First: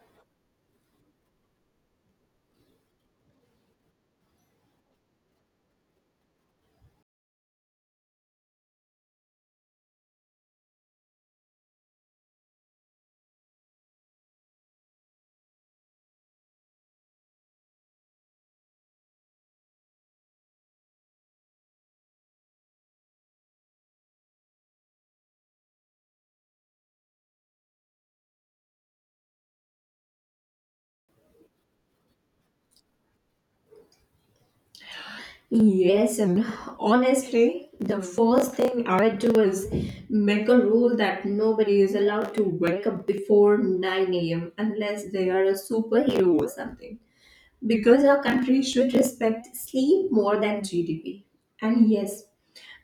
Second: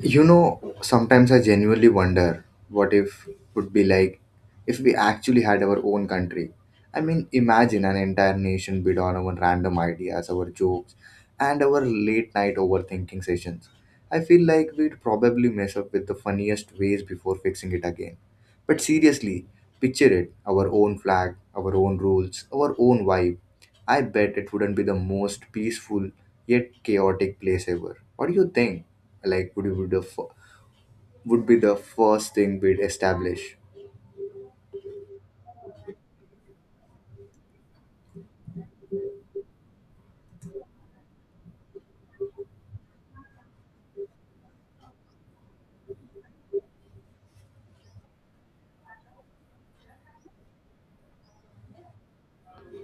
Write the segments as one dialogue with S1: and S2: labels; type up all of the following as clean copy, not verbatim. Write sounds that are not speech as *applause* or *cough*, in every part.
S1: You know, sometimes I genuinely wonder what if would be like if we actually had our own country. I mean, imagine an entire nation built on our random ideas, our jokes, and our late night overthinking sessions. I feel like we'd probably mess up with the funniest ways before fixing it again. But seriously, picture it our own flag, our own rules, our own vibe. I bet it wouldn't be the most peaceful yet chaotic place ever. What do you think? Like, would you would the f- would be the first thing we'd establish?
S2: Yes, and honestly, the first thing I would do is make a rule that nobody is allowed to wake up before 9 a.m. unless they are a superhero or something because our country should respect sleep more than GDP. And yes,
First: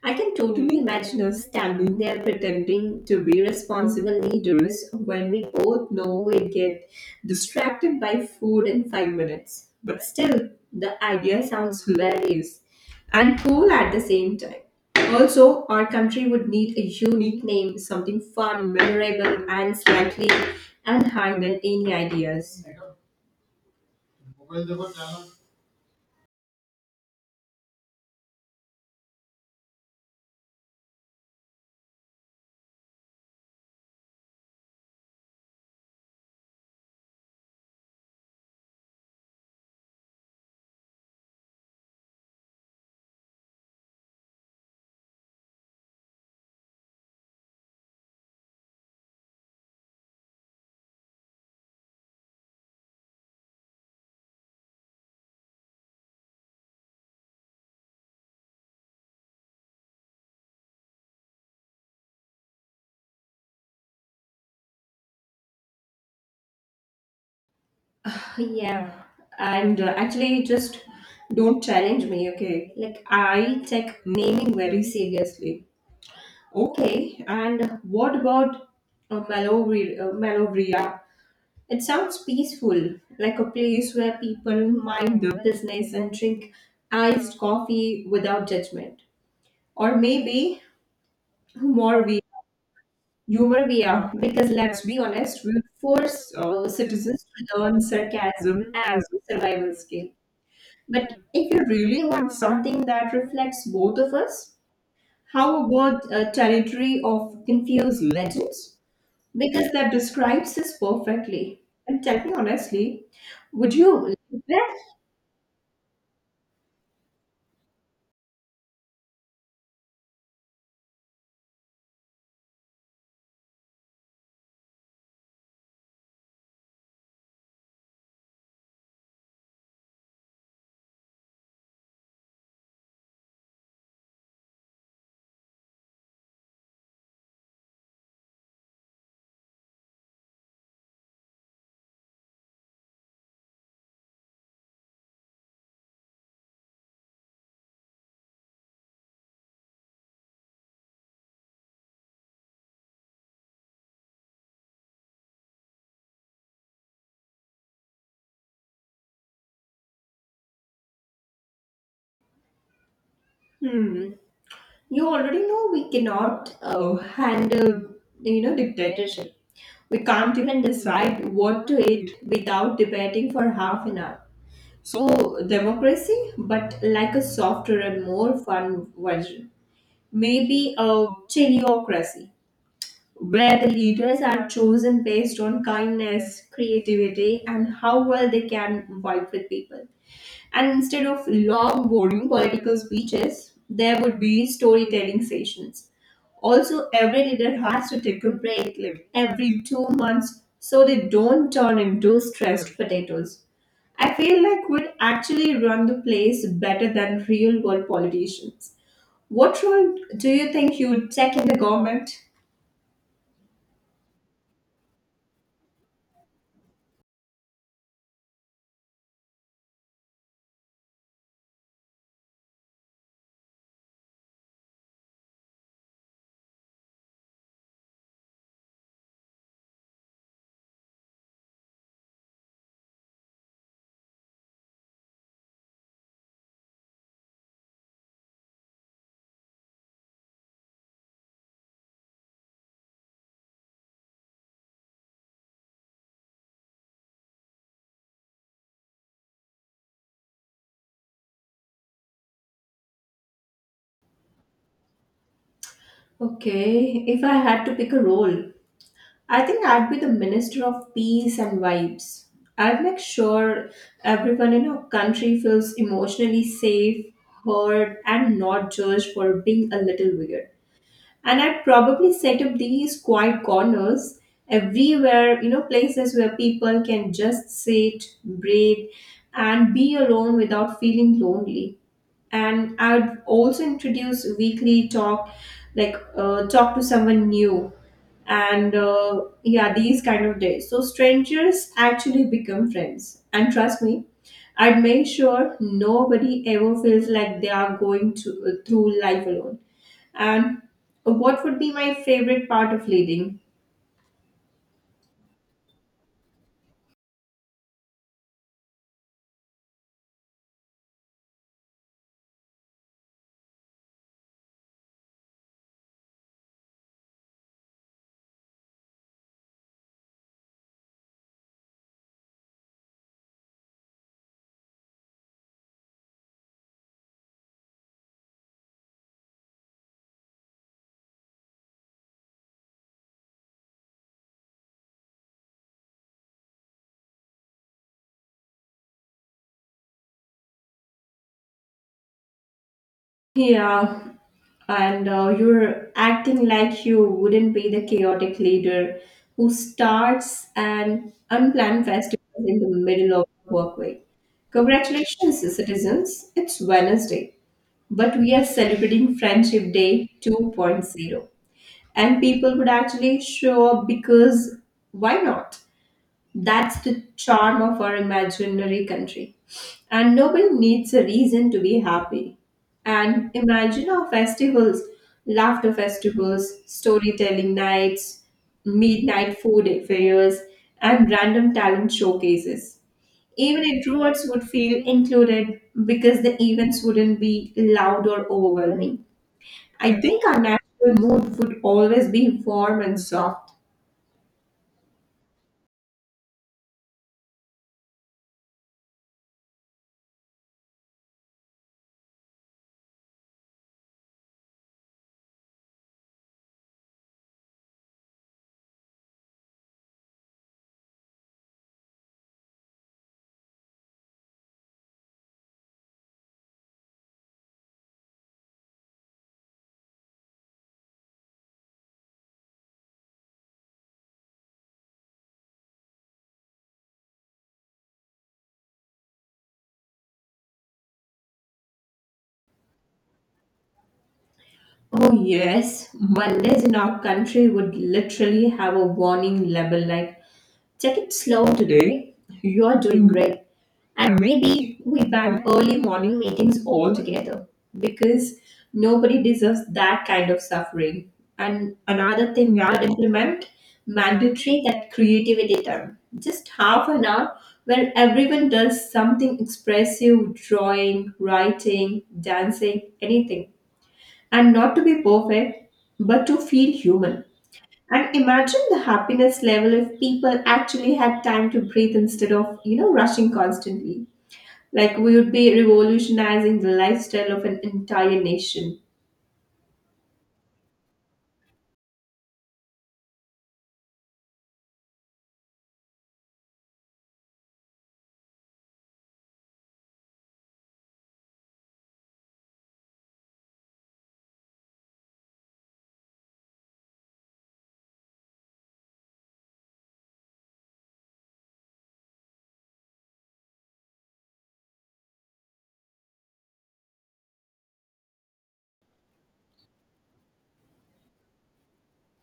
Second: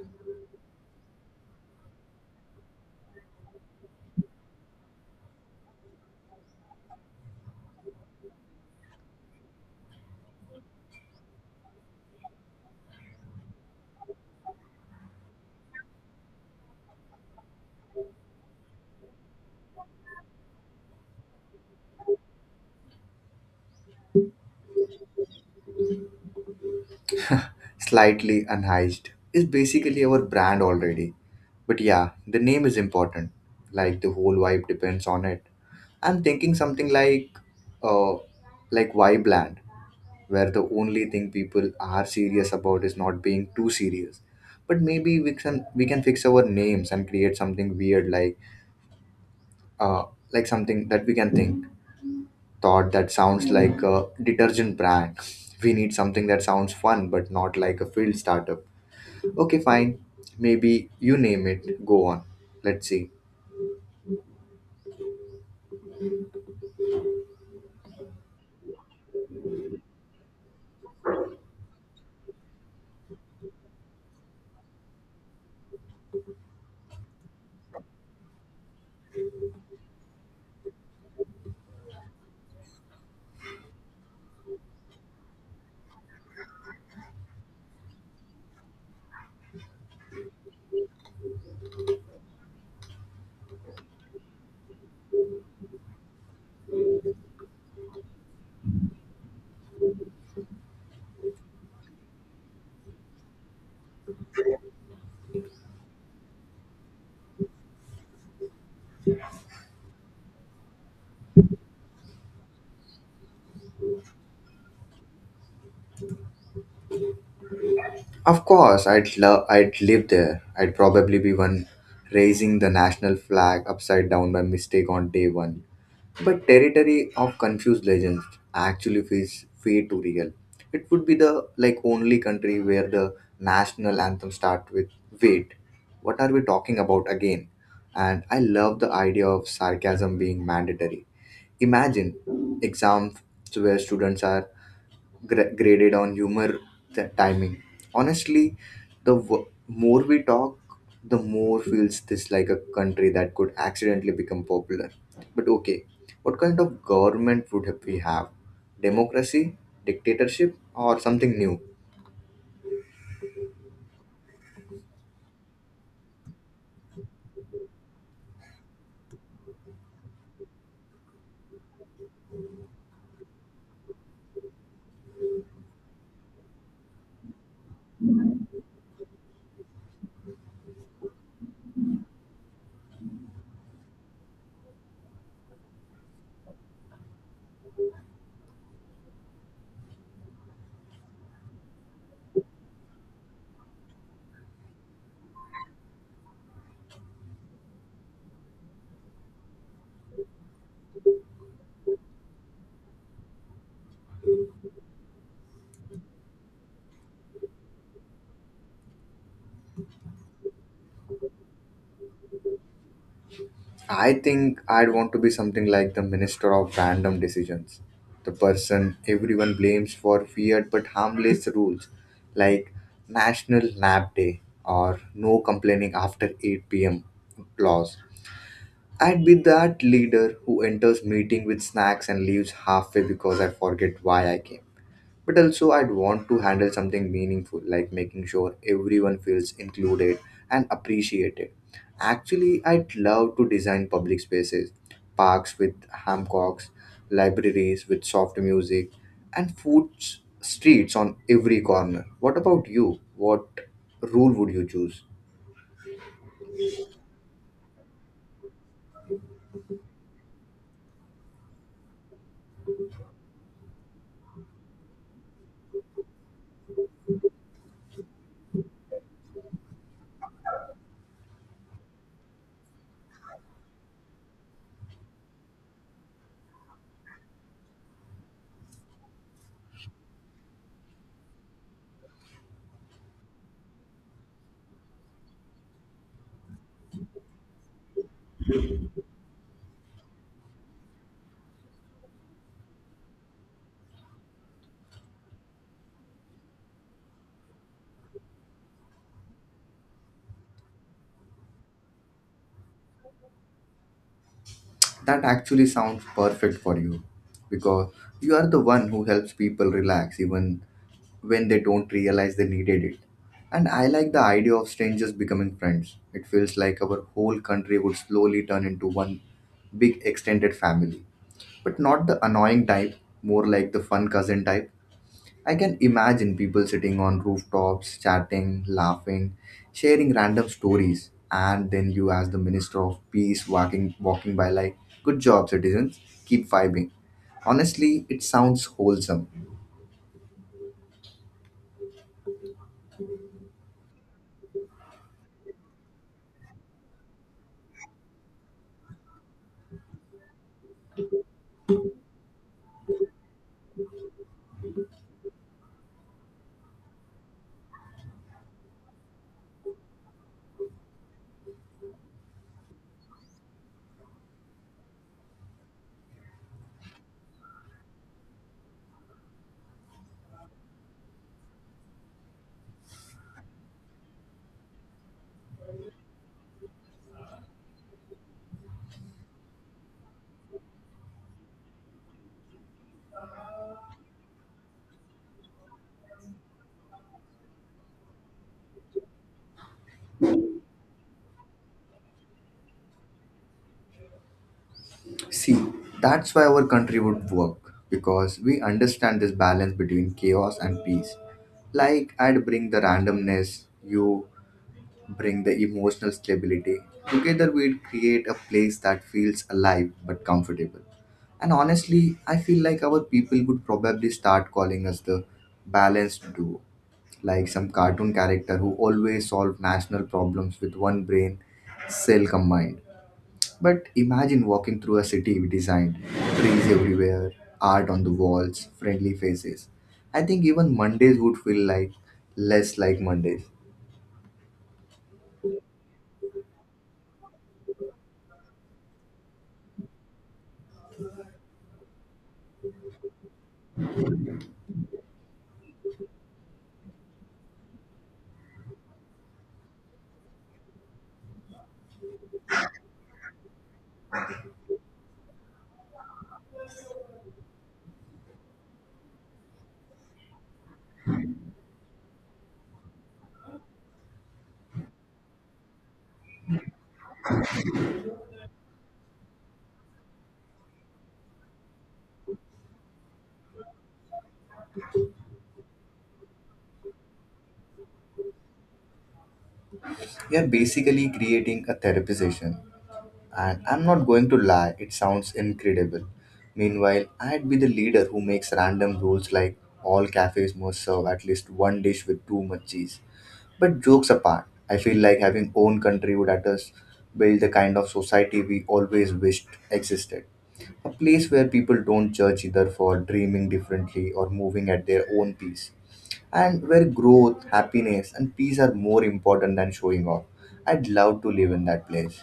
S2: I can totally imagine us standing there pretending to be responsible leaders when we both know we get distracted by food in 5 minutes. But still, the idea sounds hilarious and cool at the same time. Also, our country would need a unique name, something fun, memorable, and slightly unhinged than any ideas.
S1: Slightly unhinged is basically our brand already. But yeah, the name is important. Like the whole vibe depends on it. I'm thinking something uh, like Vibeland, where the only thing people are serious about is not being too serious. But maybe we can fix our names and create something weird uh, like something that we can think thought that sounds like a detergent brand. We need something that sounds fun but not like a field startup. Okay, fine. Maybe you name it, go on, let's see.
S2: Yeah, and actually, just don't challenge me, okay? Like, I take naming very seriously. Okay, and what about Malovria? It sounds peaceful, like a place where people mind their business and drink iced coffee without judgment. Or maybe Humorvia, Humorvia, because let's be honest, we force citizens to learn sarcasm as a survival skill. But if you really want something that reflects both of us, how about a territory of confused legends? Because that describes us perfectly. And tell me honestly, would you live there?
S1: Of course I'd live there. I'd probably be one raising the national flag upside down by mistake on day one. But territory of confused legends actually feels way too real. It would be the like only country where the national anthem start with, wait, what are we talking about again? And I love the idea of sarcasm being mandatory. Imagine exams where students are graded on humor, the timing, honestly, the w- more we talk, the more feels this like a country that could accidentally become popular. But okay, what kind of government would we have? Democracy, dictatorship, or something new?
S2: Hmm. You already know we cannot handle, dictatorship. We can't even decide what to eat without debating for half an hour. So democracy, but like a softer and more fun version. Maybe a teleocracy where the leaders are chosen based on kindness, creativity, and how well they can vibe with people. And instead of long, boring political speeches, there would be storytelling sessions. Also, every leader has to take a break like every 2 months so they don't turn into stressed potatoes. I feel like would actually run the place better than real world politicians. What role do you think you would take in the government?
S1: I think I'd want to be something like the minister of random decisions, the person everyone blames for weird but harmless rules, like National Nap Day or no complaining after 8 p.m. laws. I'd be that leader who enters meeting with snacks and leaves halfway because I forget why I came, but also I'd want to handle something meaningful, like making sure everyone feels included and appreciated. Actually, I'd love to design public spaces, parks with hammocks, libraries with soft music, and food streets on every corner. What about you? What rule would you choose?
S2: Okay, if I had to pick a role, I think I'd be the Minister of Peace and Vibes. I'd make sure everyone in our country feels emotionally safe, heard, and not judged for being a little weird. And I'd probably set up these quiet corners everywhere, you know, places where people can just sit, breathe, and be alone without feeling lonely. And I would also introduce weekly talk like talk to someone new and yeah, these kind of days so strangers actually become friends, and trust me, I'd make sure nobody ever feels like they are going to, through life alone. And what would be my favorite part of leading?
S1: That actually sounds perfect for you because you are the one who helps people relax even when they don't realize they needed it. And I like the idea of strangers becoming friends. It feels like our whole country would slowly turn into one big extended family. But not the annoying type, more like the fun cousin type. I can imagine people sitting on rooftops, chatting, laughing, sharing random stories, and then you as the Minister of Peace walking by like, good job citizens, keep vibing. Honestly, it sounds wholesome.
S2: Yeah, and you're acting like you wouldn't be the chaotic leader who starts an unplanned festival in the middle of the workway. Congratulations, citizens. It's Wednesday, but we are celebrating Friendship Day 2.0. And people would actually show up because why not? That's the charm of our imaginary country. And nobody needs a reason to be happy. And imagine our festivals, laughter festivals, storytelling nights, midnight food fairs, and random talent showcases. Even introverts would feel included because the events wouldn't be loud or overwhelming. I think our natural mood would always be warm and soft.
S1: See, that's why our country would work because we understand this balance between chaos and peace. Like, I'd bring the randomness, you bring the emotional stability. Together, we'd create a place that feels alive but comfortable. And honestly, I feel like our people would probably start calling us the balanced duo, like some cartoon character who always solve national problems with one brain cell combined. But imagine walking through a city we designed, trees everywhere, art on the walls, friendly faces. I think even Mondays would feel like less like Mondays.
S2: Oh, yes. Mondays in our country would literally have a warning label like, take it slow today, you're doing great. And maybe we ban early morning meetings altogether because nobody deserves that kind of suffering. And another thing we would implement, mandatory that creativity time. Just half an hour where everyone does something expressive, drawing, writing, dancing, anything, and not to be perfect, but to feel human. And imagine the happiness level if people actually had time to breathe instead of, you know, rushing constantly. Like we would be revolutionizing the lifestyle of an entire nation.
S1: We are basically creating a therapy session, and I'm not going to lie, it sounds incredible. Meanwhile, I'd be the leader who makes random rules like all cafes must serve at least one dish with too much cheese. But jokes apart, I feel like having own country would at us build the kind of society we always wished existed. A place where people don't judge either for dreaming differently or moving at their own pace, and where growth, happiness, and peace are more important than showing off. I'd love to live in that place.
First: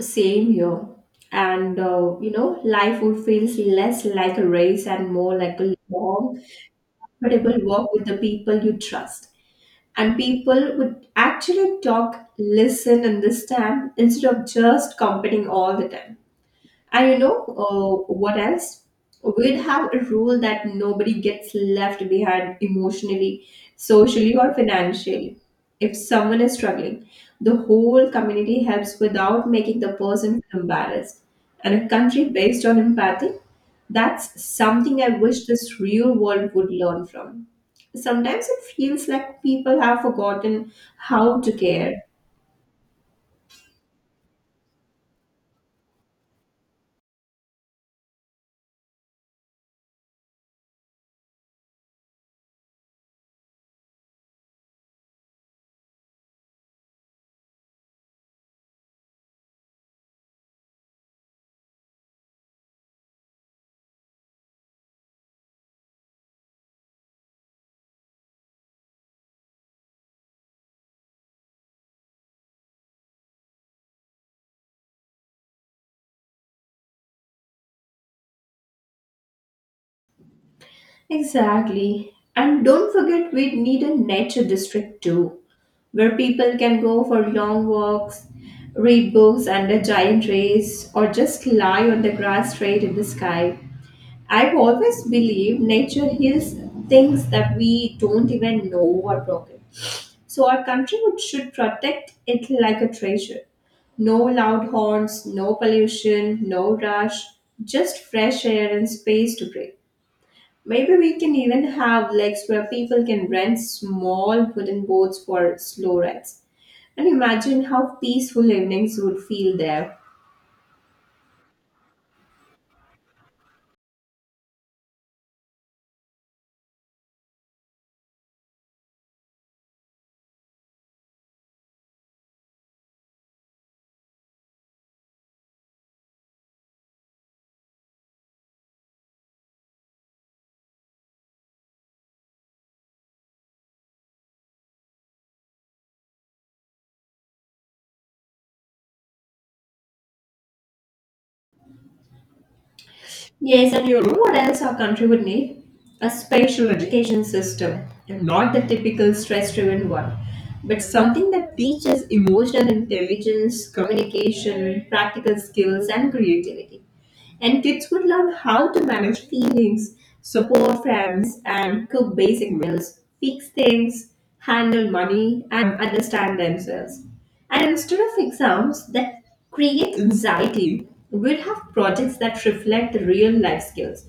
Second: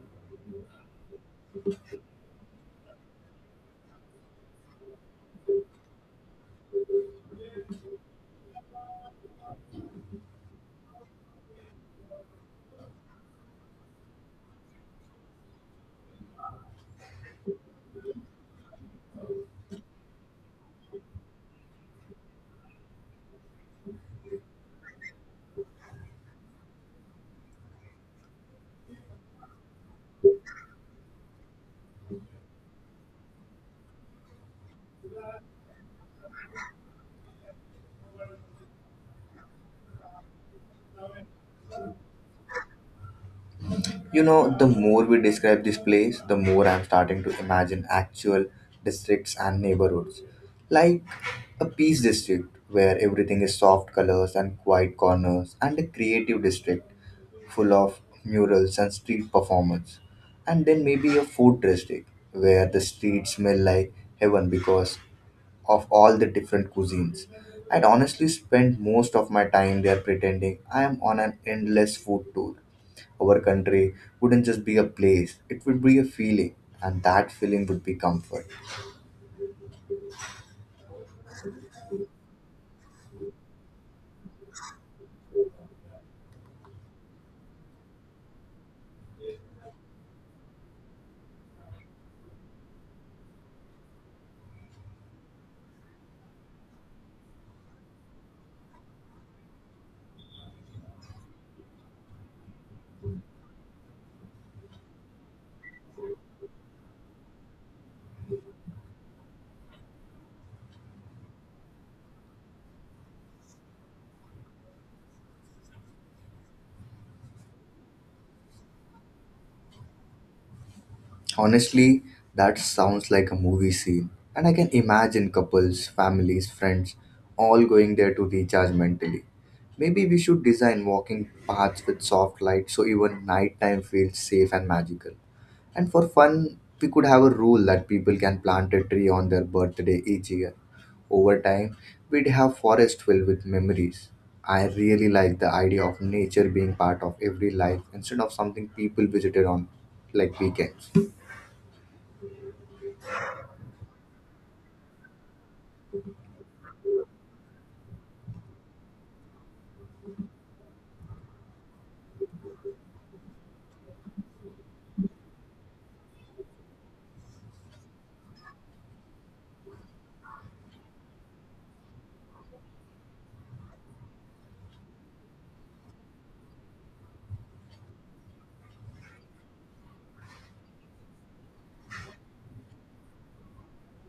S2: Same here. And, you know, life would feel less like a race and more like a long, comfortable walk with the people you trust. And people would actually talk, listen, understand instead of just competing all the time. And you know, what else? We'd have a rule that nobody gets left behind emotionally, socially, or financially. If someone is struggling, the whole community helps without making the person feel embarrassed. And a country based on empathy, that's something I wish this real world would learn from. Sometimes it feels like people have forgotten how to care.
S1: You know, the more we describe this place, the more I'm starting to imagine actual districts and neighborhoods. Like a peace district where everything is soft colors and quiet corners, and a creative district full of murals and street performers, and then maybe a food district where the streets smell like heaven because of all the different cuisines. I'd honestly spend most of my time there pretending I am on an endless food tour. Our country wouldn't just be a place, it would be a feeling, and that feeling would be comfort.
S2: Exactly. And don't forget, we need a nature district too, where people can go for long walks, read books under giant rays, or just lie on the grass straight in the sky. I've always believed nature heals things that we don't even know are broken. So our country should protect it like a treasure. No loud horns, no pollution, no rush, just fresh air and space to breathe. Maybe we can even have legs where people can rent small wooden boats for slow rides. And imagine how peaceful evenings would feel there.
S1: Honestly, that sounds like a movie scene, and I can imagine couples, families, friends all going there to recharge mentally. Maybe we should design walking paths with soft light so even nighttime feels safe and magical. And for fun, we could have a rule that people can plant a tree on their birthday each year. Over time, we'd have forests filled with memories. I really like the idea of nature being part of every life instead of something people visited on like weekends.
S2: Yes, and you know what else our country would need? A special education system. And not the typical stress driven one, but something that teaches emotional intelligence, communication, practical skills, and creativity. And kids would learn how to manage feelings, support friends, and cook basic meals, fix things, handle money, and understand themselves. And instead of exams that create anxiety, we'd have projects that reflect the real life skills.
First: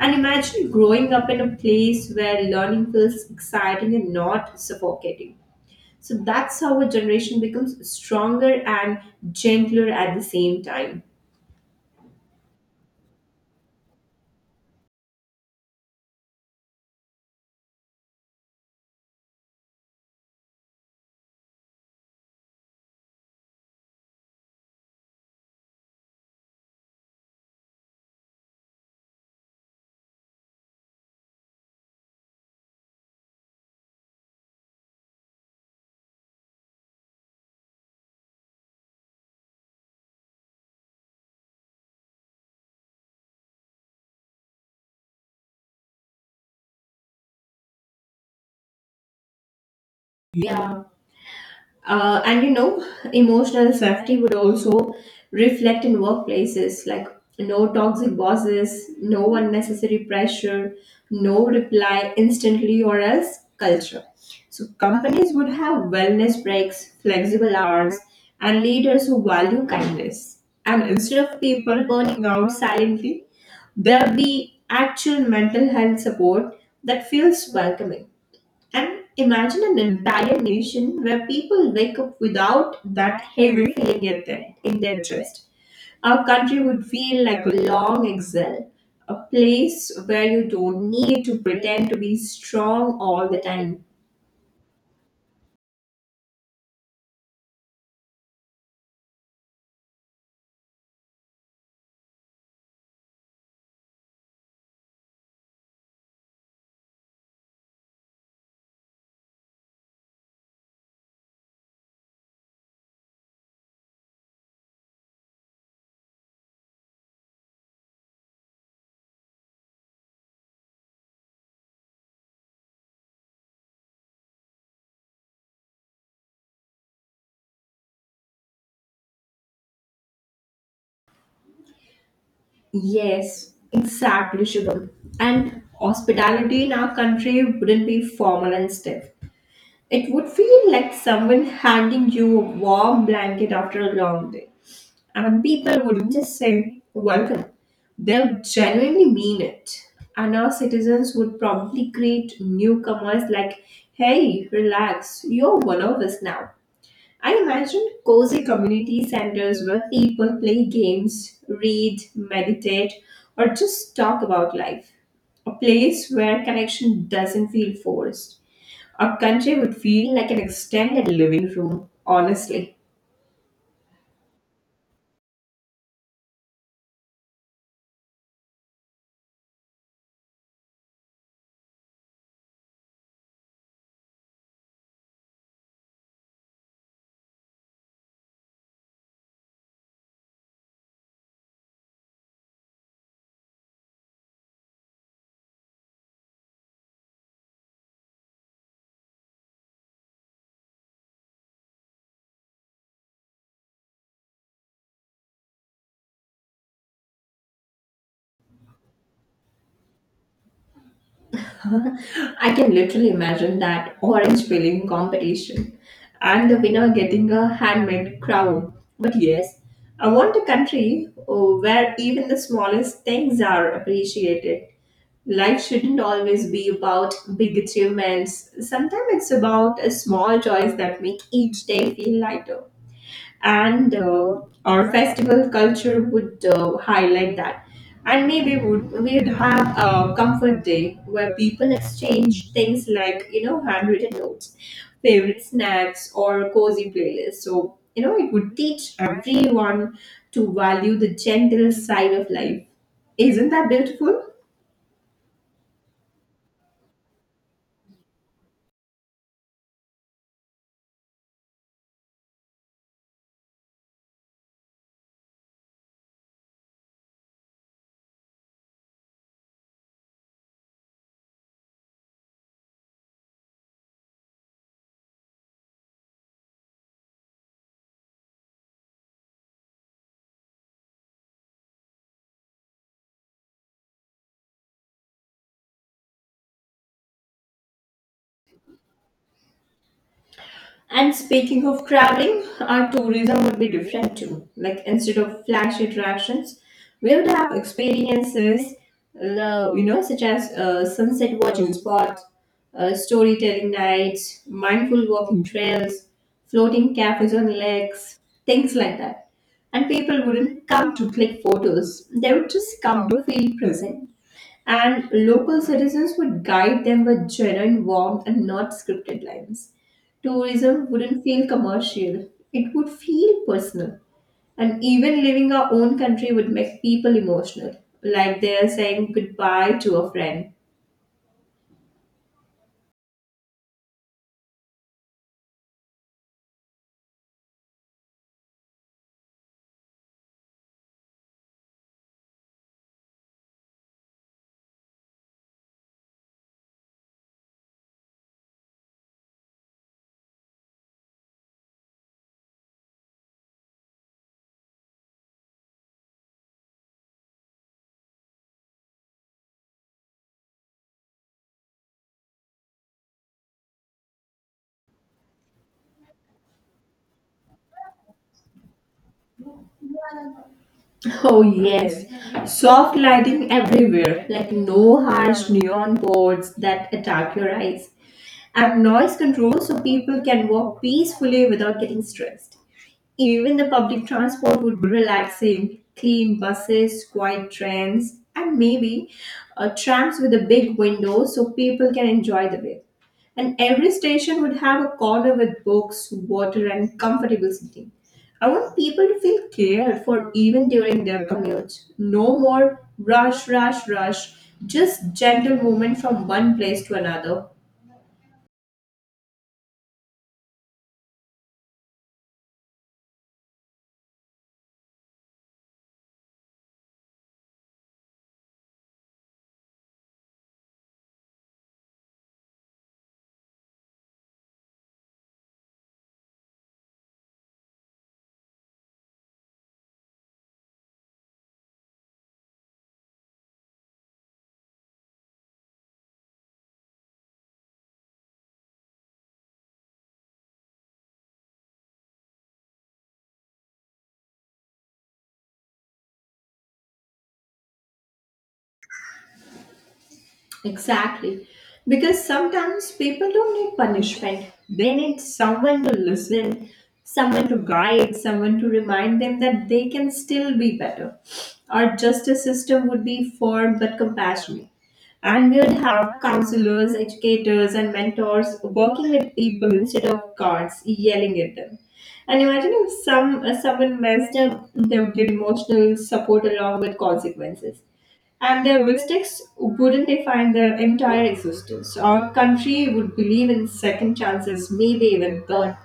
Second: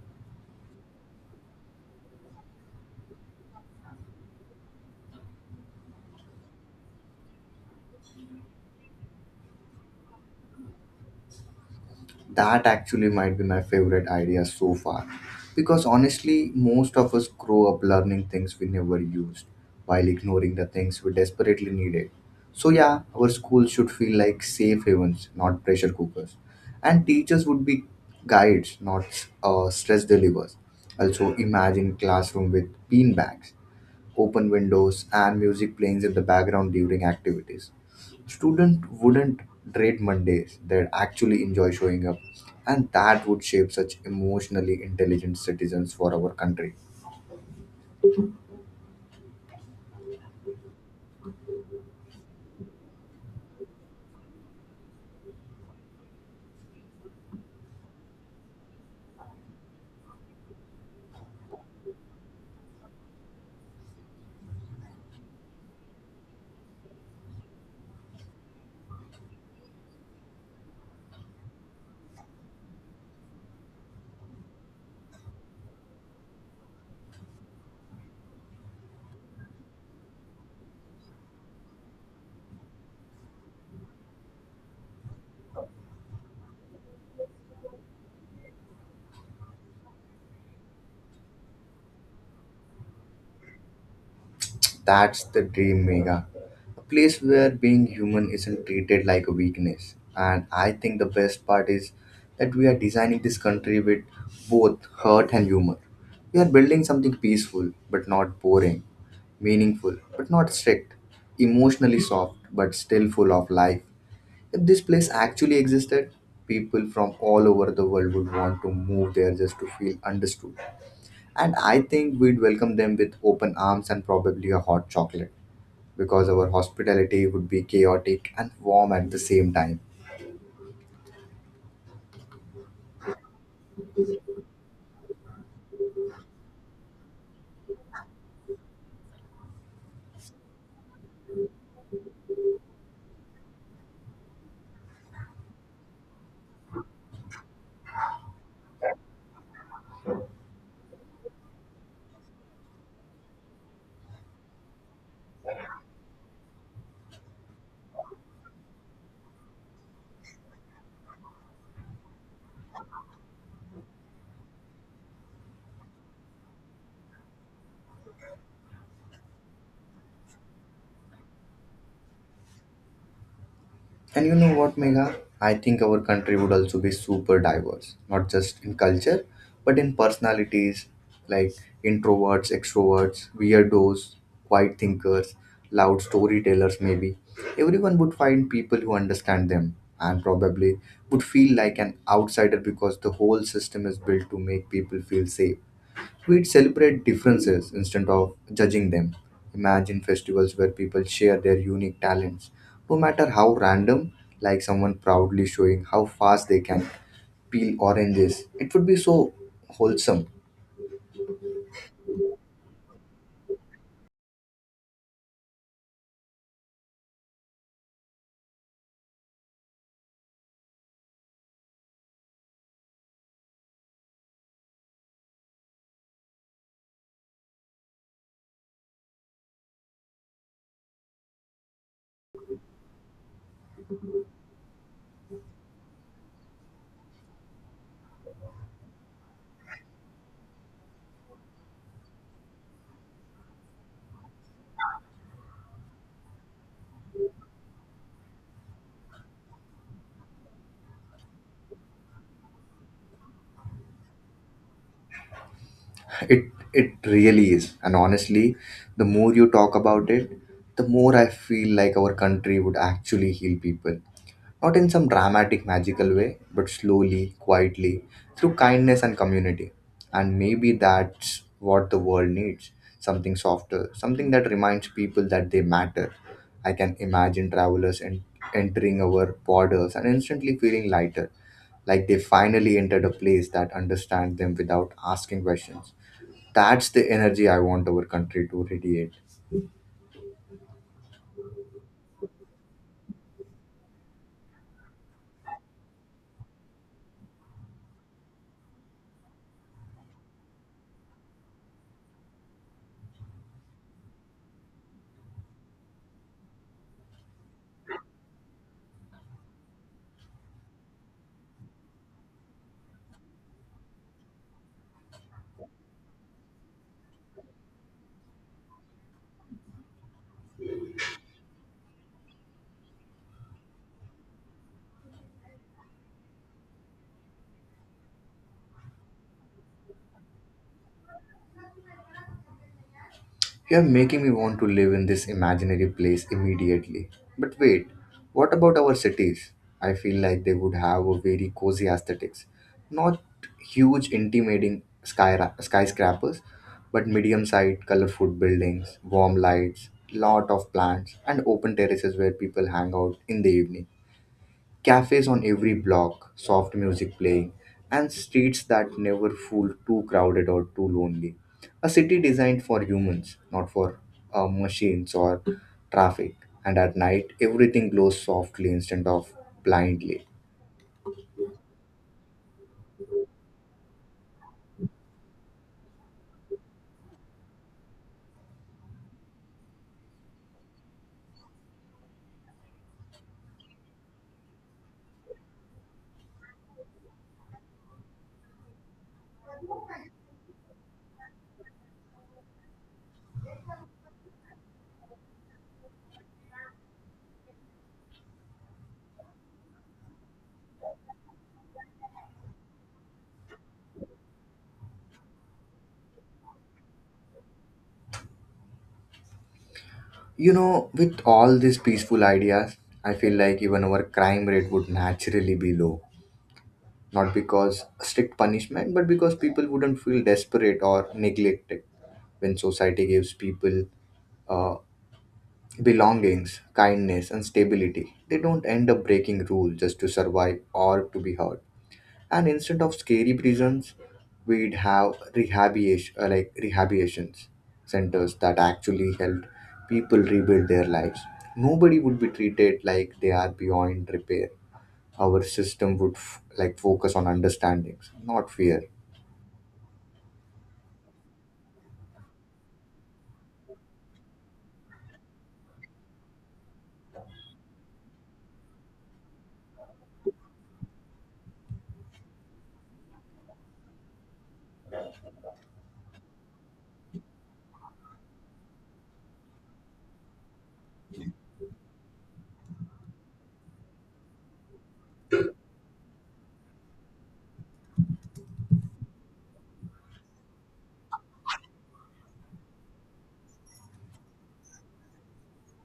S2: And imagine growing up in a place where learning feels exciting and not suffocating. So that's how a generation becomes stronger and gentler at the same time.
S1: That actually might be my favorite idea so far. Because honestly, most of us grow up learning things we never used while ignoring the things we desperately needed. So, yeah, our schools should feel like safe havens, not pressure cookers. And teachers would be guides, not stress delivers. Also, imagine classroom with bean bags, open windows, and music playing in the background during activities. Students wouldn't dread Mondays, they'd actually enjoy showing up, and that would shape such emotionally intelligent citizens for our country.
S2: Yeah. And you know, emotional safety would also reflect in workplaces like no toxic bosses, no unnecessary pressure, no reply instantly or else culture. So, companies would have wellness breaks, flexible hours, and leaders who value kindness. And instead of people burning out silently, there'll be actual mental health support that feels welcoming. And imagine an entire nation where people wake up without that heavy feeling in in their chest. Our country would feel like a long exhale, a place where you don't need to pretend to be strong all the time.
S1: That's the dream, Mega. A place where being human isn't treated like a weakness. And I think the best part is that we are designing this country with both heart and humor. We are building something peaceful but not boring, meaningful but not strict, emotionally soft but still full of life. If this place actually existed, people from all over the world would want to move there just to feel understood. And I think we'd welcome them with open arms and probably a hot chocolate because our hospitality would be chaotic and warm at the same time.
S2: Yes, exactly, Shubham. And hospitality in our country wouldn't be formal and stiff. It would feel like someone handing you a warm blanket after a long day. And people wouldn't just say welcome, they'll genuinely mean it. And our citizens would probably greet newcomers like, hey, relax, you're one of us now. I imagine cozy community centers where people play games, read, meditate, or just talk about life. A place where connection doesn't feel forced. Our country would feel like an extended living room, honestly.
S1: And you know what, Megha? I think our country would also be super diverse, not just in culture, but in personalities like introverts, extroverts, weirdos, quiet thinkers, loud storytellers, maybe. Everyone would find people who understand them and probably would feel like an outsider because the whole system is built to make people feel safe. We'd celebrate differences instead of judging them. Imagine festivals where people share their unique talents, no matter how random, like someone proudly showing how fast they can peel oranges. It would be so wholesome.
S2: *laughs* I can literally imagine that orange peeling competition and the winner getting a handmade crown. But yes, I want a country, oh, where even the smallest things are appreciated. Life shouldn't always be about big achievements. Sometimes it's about a small joys that make each day feel lighter, and our festival culture would highlight that. And maybe would we'd have a comfort day where people exchange things like, you know, handwritten notes, favorite snacks, or cozy playlists. So, you know, it would teach everyone to value the gentle side of life. Isn't that beautiful?
S1: *laughs* It it really is. And honestly, the more you talk about it, the more I feel like our country would actually heal people. Not in some dramatic, magical way, but slowly, quietly, through kindness and community. And maybe that's what the world needs, something softer, something that reminds people that they matter. I can imagine entering our borders and instantly feeling lighter, like they finally entered a place that understands them without asking questions. That's the energy I want our country to radiate.
S2: And speaking of traveling, our tourism would be different too. Like instead of flash attractions, we would have experiences, you know, such as sunset watching spots, storytelling nights, mindful walking trails, floating cafes on lakes, things like that. And people wouldn't come to click photos; they would just come to feel present, and local citizens would guide them with genuine warmth and not scripted lines. Tourism wouldn't feel commercial, it would feel personal. And even leaving our own country would make people emotional, like they are saying goodbye to a friend.
S1: You're making me want to live in this imaginary place immediately. But wait, what about our cities? I feel like they would have a very cozy aesthetics. Not huge, intimidating skyscrapers, but medium sized, colorful buildings, warm lights, lot of plants, and open terraces where people hang out in the evening, cafes on every block, soft music playing, and streets that never feel too crowded or too lonely. A city designed for humans, not for machines or traffic. And at night, everything glows softly instead of blindly.
S2: *laughs* Oh, yes, soft lighting everywhere, like no harsh neon boards that attack your eyes, and noise control so people can walk peacefully without getting stressed. Even the public transport would be relaxing. Clean buses, quiet trains, and maybe trams with a big window so people can enjoy the view. And every station would have a corner with books, water, and comfortable seating. I want people to feel cared for even during their commutes. No more rush, rush, rush. Just gentle movement from one place to another.
S1: You know, with all these peaceful ideas, I feel like even our crime rate would naturally be low. Not because strict punishment, but because people wouldn't feel desperate or neglected when society gives people uh, belongings, kindness, and stability. They don't end up breaking rules just to survive or to be heard. And instead of scary prisons, we'd have rehabilitations centers that actually help people rebuild their lives. Nobody would be treated like they are beyond repair. Our system would focus on understandings, not fear.
S2: Exactly. Because sometimes people don't need punishment. They need someone to listen, someone to guide, someone to remind them that they can still be better. Our justice system would be firm but compassionate. And we would have counselors, educators, and mentors working with people instead of guards yelling at them. And imagine if someone messed up, they would get emotional support along with consequences. And their mistakes wouldn't define their entire existence. Our country would believe in second chances, maybe even God.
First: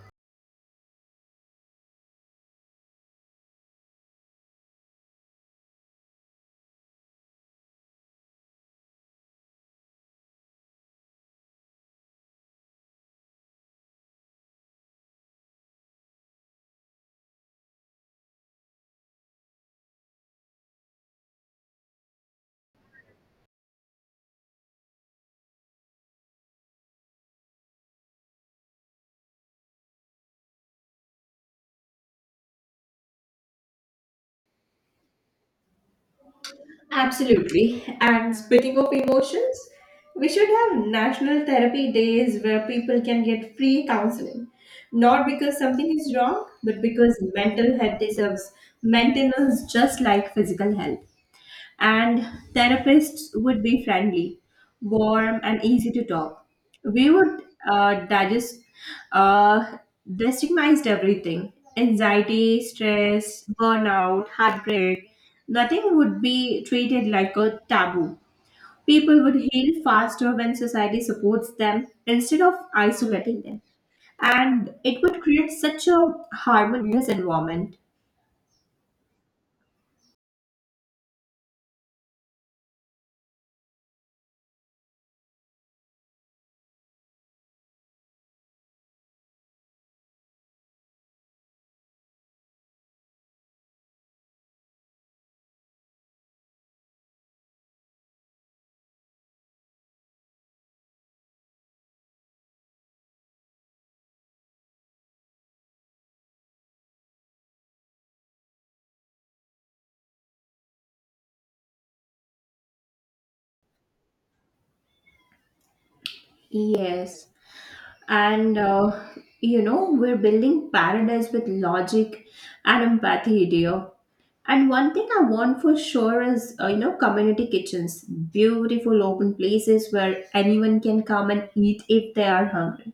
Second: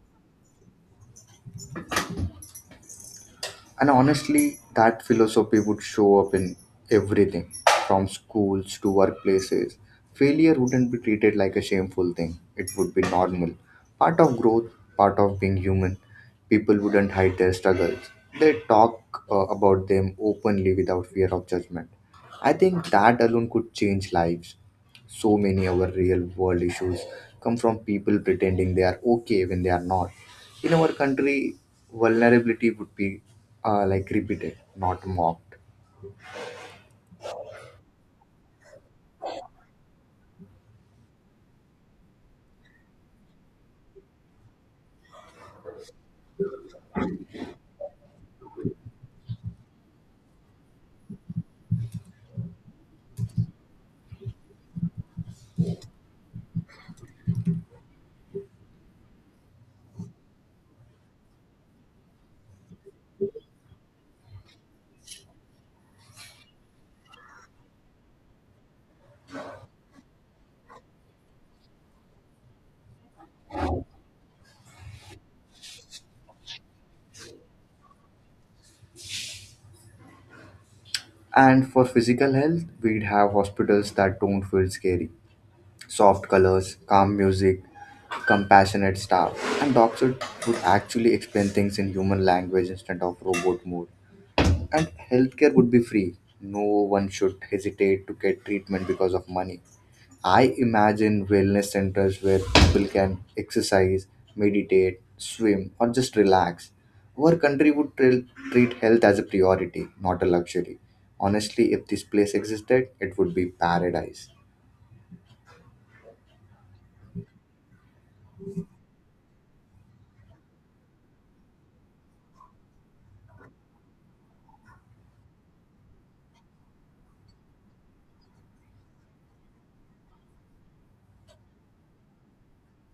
S1: And honestly, that philosophy would show up in everything from schools to workplaces. Failure wouldn't be treated like a shameful thing, it would be normal. Part of growth, part of being human. People wouldn't hide their struggles, they talk about them openly without fear of judgment. I think that alone could change lives. So many of our real world issues come from people pretending they are okay when they are not. In our country, vulnerability would be repeated, not mocked.
S2: Absolutely. And speaking of emotions, we should have national therapy days where people can get free counseling. Not because something is wrong, but because mental health deserves maintenance just like physical health. And therapists would be friendly, warm, and easy to talk. We would uh, digest, uh, destigmatized everything, anxiety, stress, burnout, heartbreak. Nothing would be treated like a taboo. People would heal faster when society supports them instead of isolating them. And it would create such a harmonious environment.
S1: And for physical health, we'd have hospitals that don't feel scary. Soft colors, calm music, compassionate staff, and doctors would actually explain things in human language instead of robot mode. And healthcare would be free. No one should hesitate to get treatment because of money. I imagine wellness centers where people can exercise, meditate, swim, or just relax. Our country would treat health as a priority, not a luxury. Honestly, if this place existed, it would be paradise.
S2: Yes. and We're building paradise with logic and empathy, dear. And one thing I want for sure is community kitchens, beautiful open places where anyone can come and eat if they are hungry.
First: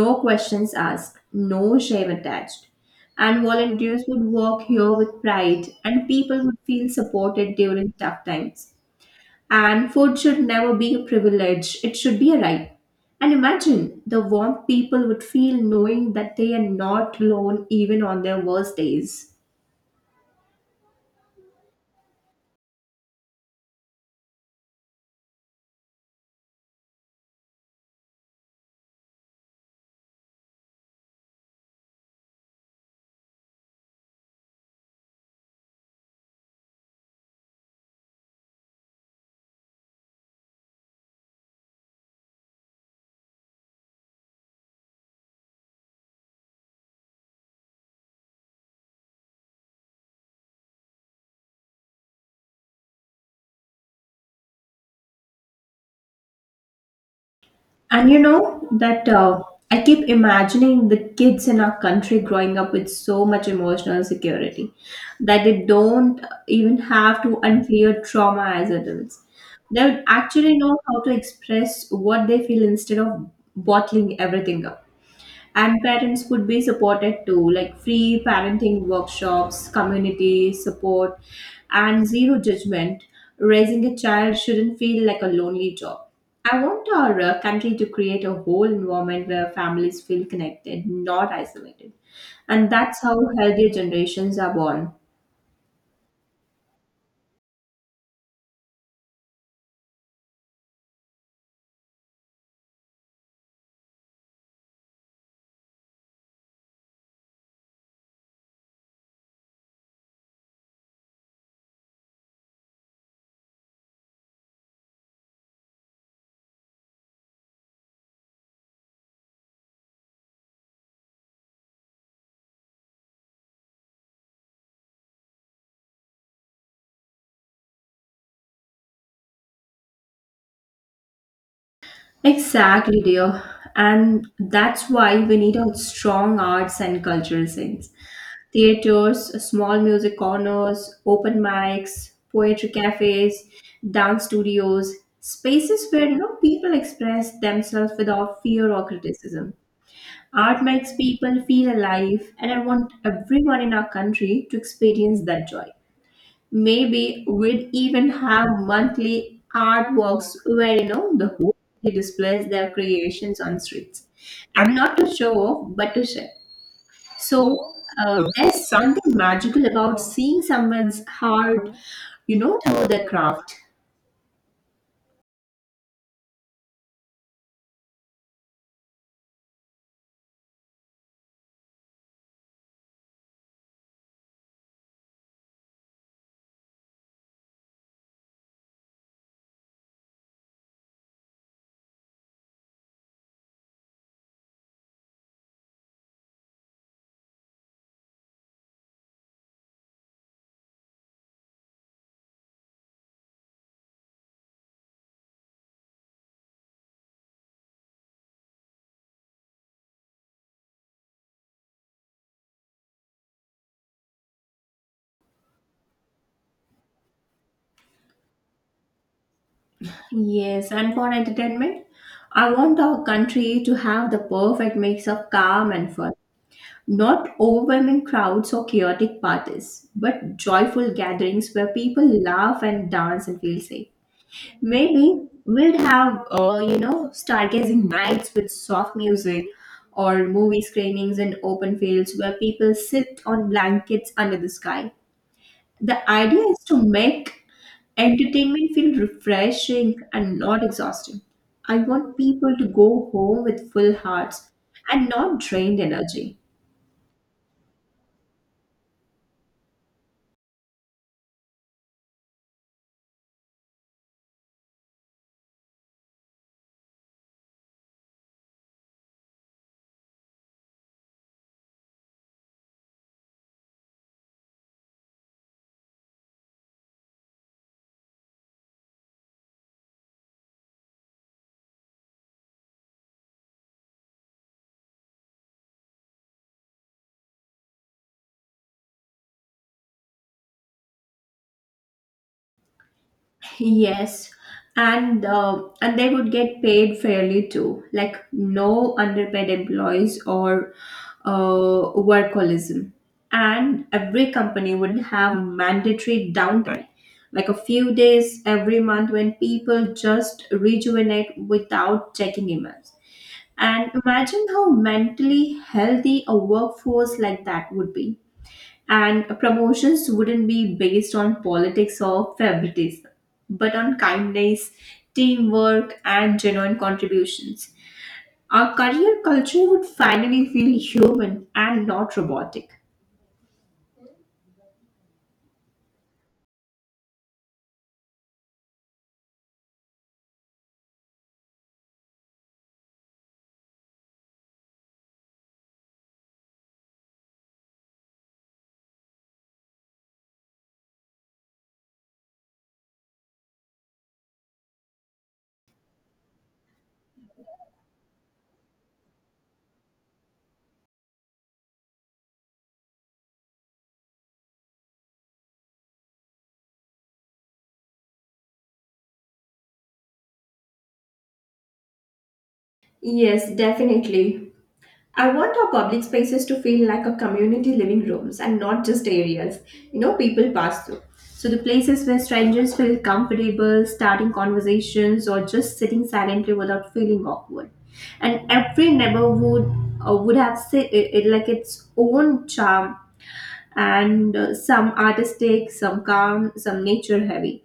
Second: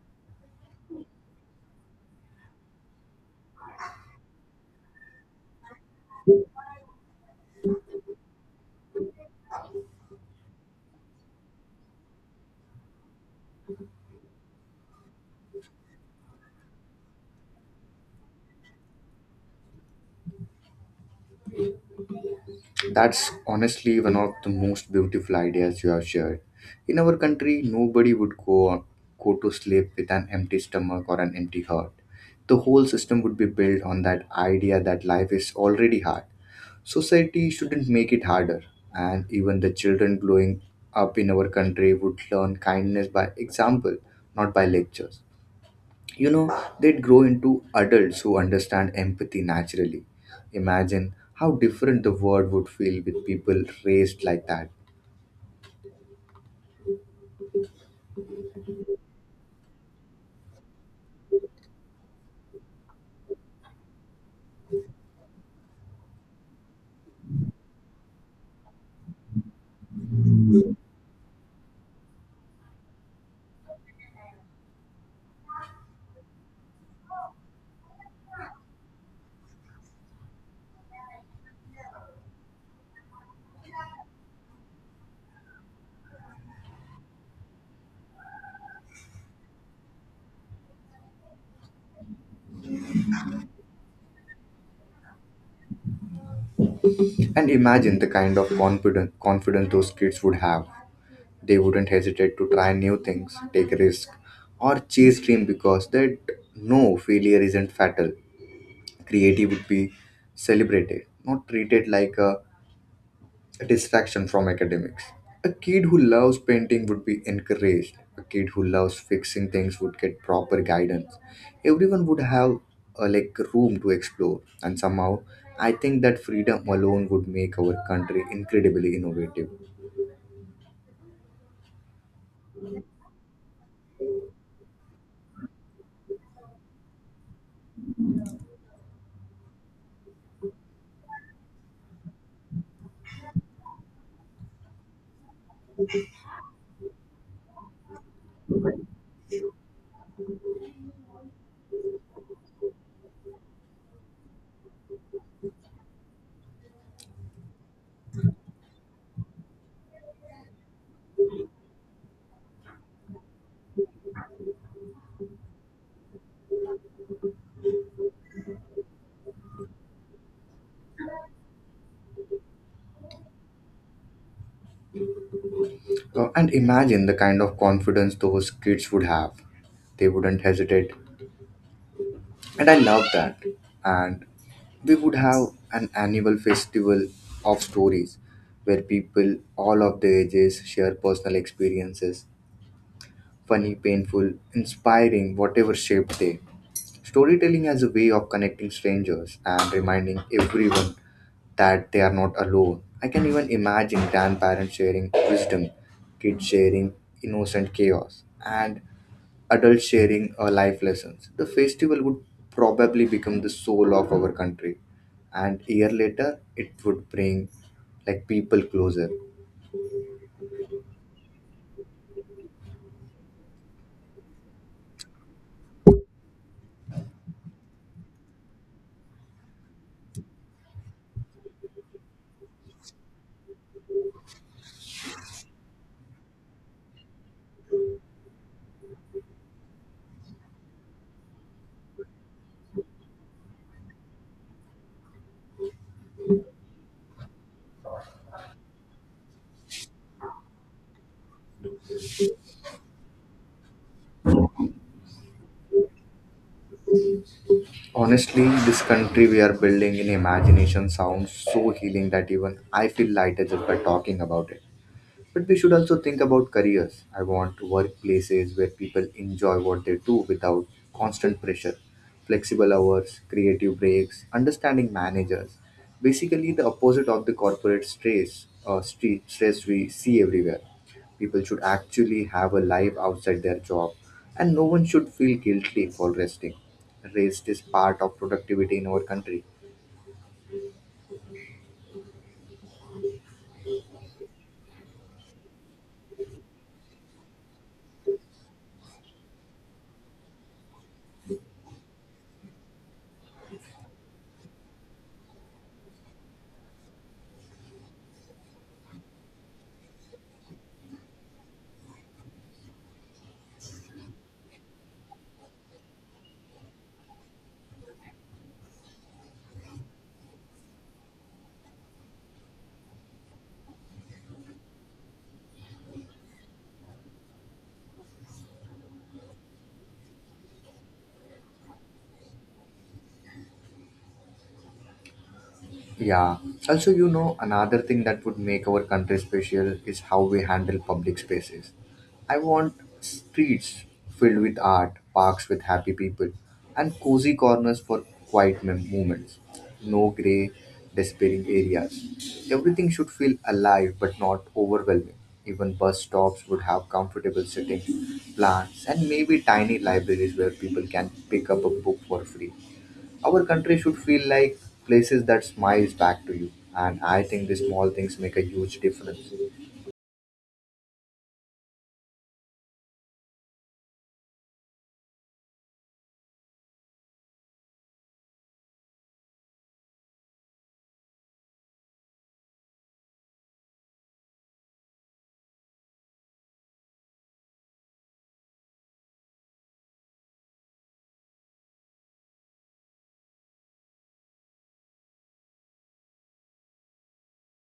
S2: No questions asked, no shame attached. And volunteers would work here with pride, and people would feel supported during tough times. And food should never be a privilege, it should be a right. And imagine the warmth people would feel knowing that they are not alone even on their worst days.
S1: That's honestly one of the most beautiful ideas you have shared. In our country, nobody would go to sleep with an empty stomach or an empty heart. The whole system would be built on that idea that life is already hard. Society shouldn't make it harder, and even the children growing up in our country would learn kindness by example, not by lectures. You know, they'd grow into adults who understand empathy naturally. Imagine how different the world would feel with people raised like that.
S2: And you know that I keep imagining the kids in our country growing up with so much emotional security that they don't even have to unclear trauma as adults. They would actually know how to express what they feel instead of bottling everything up. And parents could be supported too, like free parenting workshops, community support, and zero judgment. Raising a child shouldn't feel like a lonely job. I want our country to create a whole environment where families feel connected, not isolated. And that's how healthier generations are born.
S1: And imagine the kind of confidence those kids would have. They wouldn't hesitate to try new things, take risks, or chase dream because they know failure isn't fatal. Creative would be celebrated, not treated like a distraction from academics. A kid who loves painting would be encouraged. A kid who loves fixing things would get proper guidance. Everyone would have room to explore, and somehow, I think that freedom alone would make our country incredibly innovative.
S2: Exactly, dear. And that's why we need a strong arts and cultural sense. Theaters, small music corners, open mics, poetry cafes, dance studios, spaces where people express themselves without fear or criticism. Art makes people feel alive, and I want everyone in our country to experience that joy. Maybe we'd even have monthly art walks where the whole city displays their creations on streets. And not to show off, but to share. There's something magical about seeing someone's hard, through their craft.
S1: And imagine the kind of confidence those kids would have. They wouldn't hesitate, and I love that. And we would have an annual festival of stories where people all of the ages share personal experiences, funny, painful, inspiring, whatever shape they, storytelling as a way of connecting strangers and reminding everyone that they are not alone. I can even imagine grandparents sharing wisdom, kids sharing innocent chaos, and adults sharing life lessons. The festival would probably become the soul of our country, and a year later, it would bring like people closer.
S2: Yes, and for entertainment, I want our country to have the perfect mix of calm and fun. Not overwhelming crowds or chaotic parties, but joyful gatherings where people laugh and dance and feel safe. Maybe we'd have, stargazing nights with soft music or movie screenings in open fields where people sit on blankets under the sky. The idea is to make entertainment feel refreshing and not exhausting. I want people to go home with full hearts and not drained energy.
S1: Honestly, this country we are building in imagination sounds so healing that even I feel lighter just by talking about it. But we should also think about careers. I want workplaces where people enjoy what they do without constant pressure. Flexible hours, creative breaks, understanding managers. Basically, the opposite of the corporate stress we see everywhere. People should actually have a life outside their job, and no one should feel guilty for resting. Rest is part of productivity in our country.
S2: Yes, and they would get paid fairly too, like no underpaid employees or workaholism. And every company would have mandatory downtime, like a few days every month when people just rejuvenate without checking emails. And imagine how mentally healthy a workforce like that would be. And promotions wouldn't be based on politics or favoritism, but on kindness, teamwork, and genuine contributions. Our career culture would finally feel human and not robotic.
S1: Yeah. Also, you know, another thing that would make our country special is how we handle public spaces. I want streets filled with art, parks with happy people, and cozy corners for quiet moments. No grey, despairing areas. Everything should feel alive but not overwhelming. Even bus stops would have comfortable sitting, plants, and maybe tiny libraries where people can pick up a book for free. Our country should feel like places that smiles back to you. And I think the small things make a huge difference.
S2: Yes, definitely. I want our public spaces to feel like a community living rooms and not just areas, people pass through. So the places where strangers feel comfortable starting conversations or just sitting silently without feeling awkward. And every neighborhood would have say, like its own charm and some artistic, some calm, some nature heavy.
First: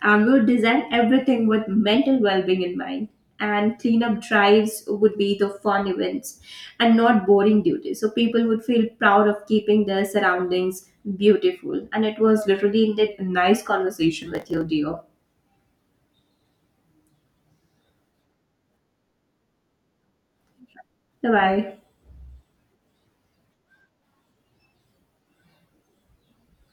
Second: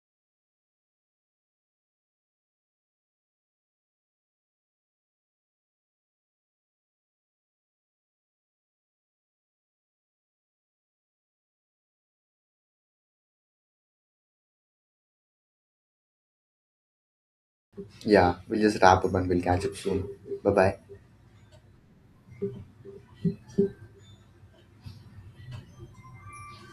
S2: And we would design everything with mental well being in mind. And cleanup drives would be the fun events and not boring duties. So people would feel proud of keeping their surroundings beautiful. And it was literally a nice conversation with you, dear.
S1: Yeah, we'll just wrap up and we'll catch up soon. Bye bye.
S2: Bye bye.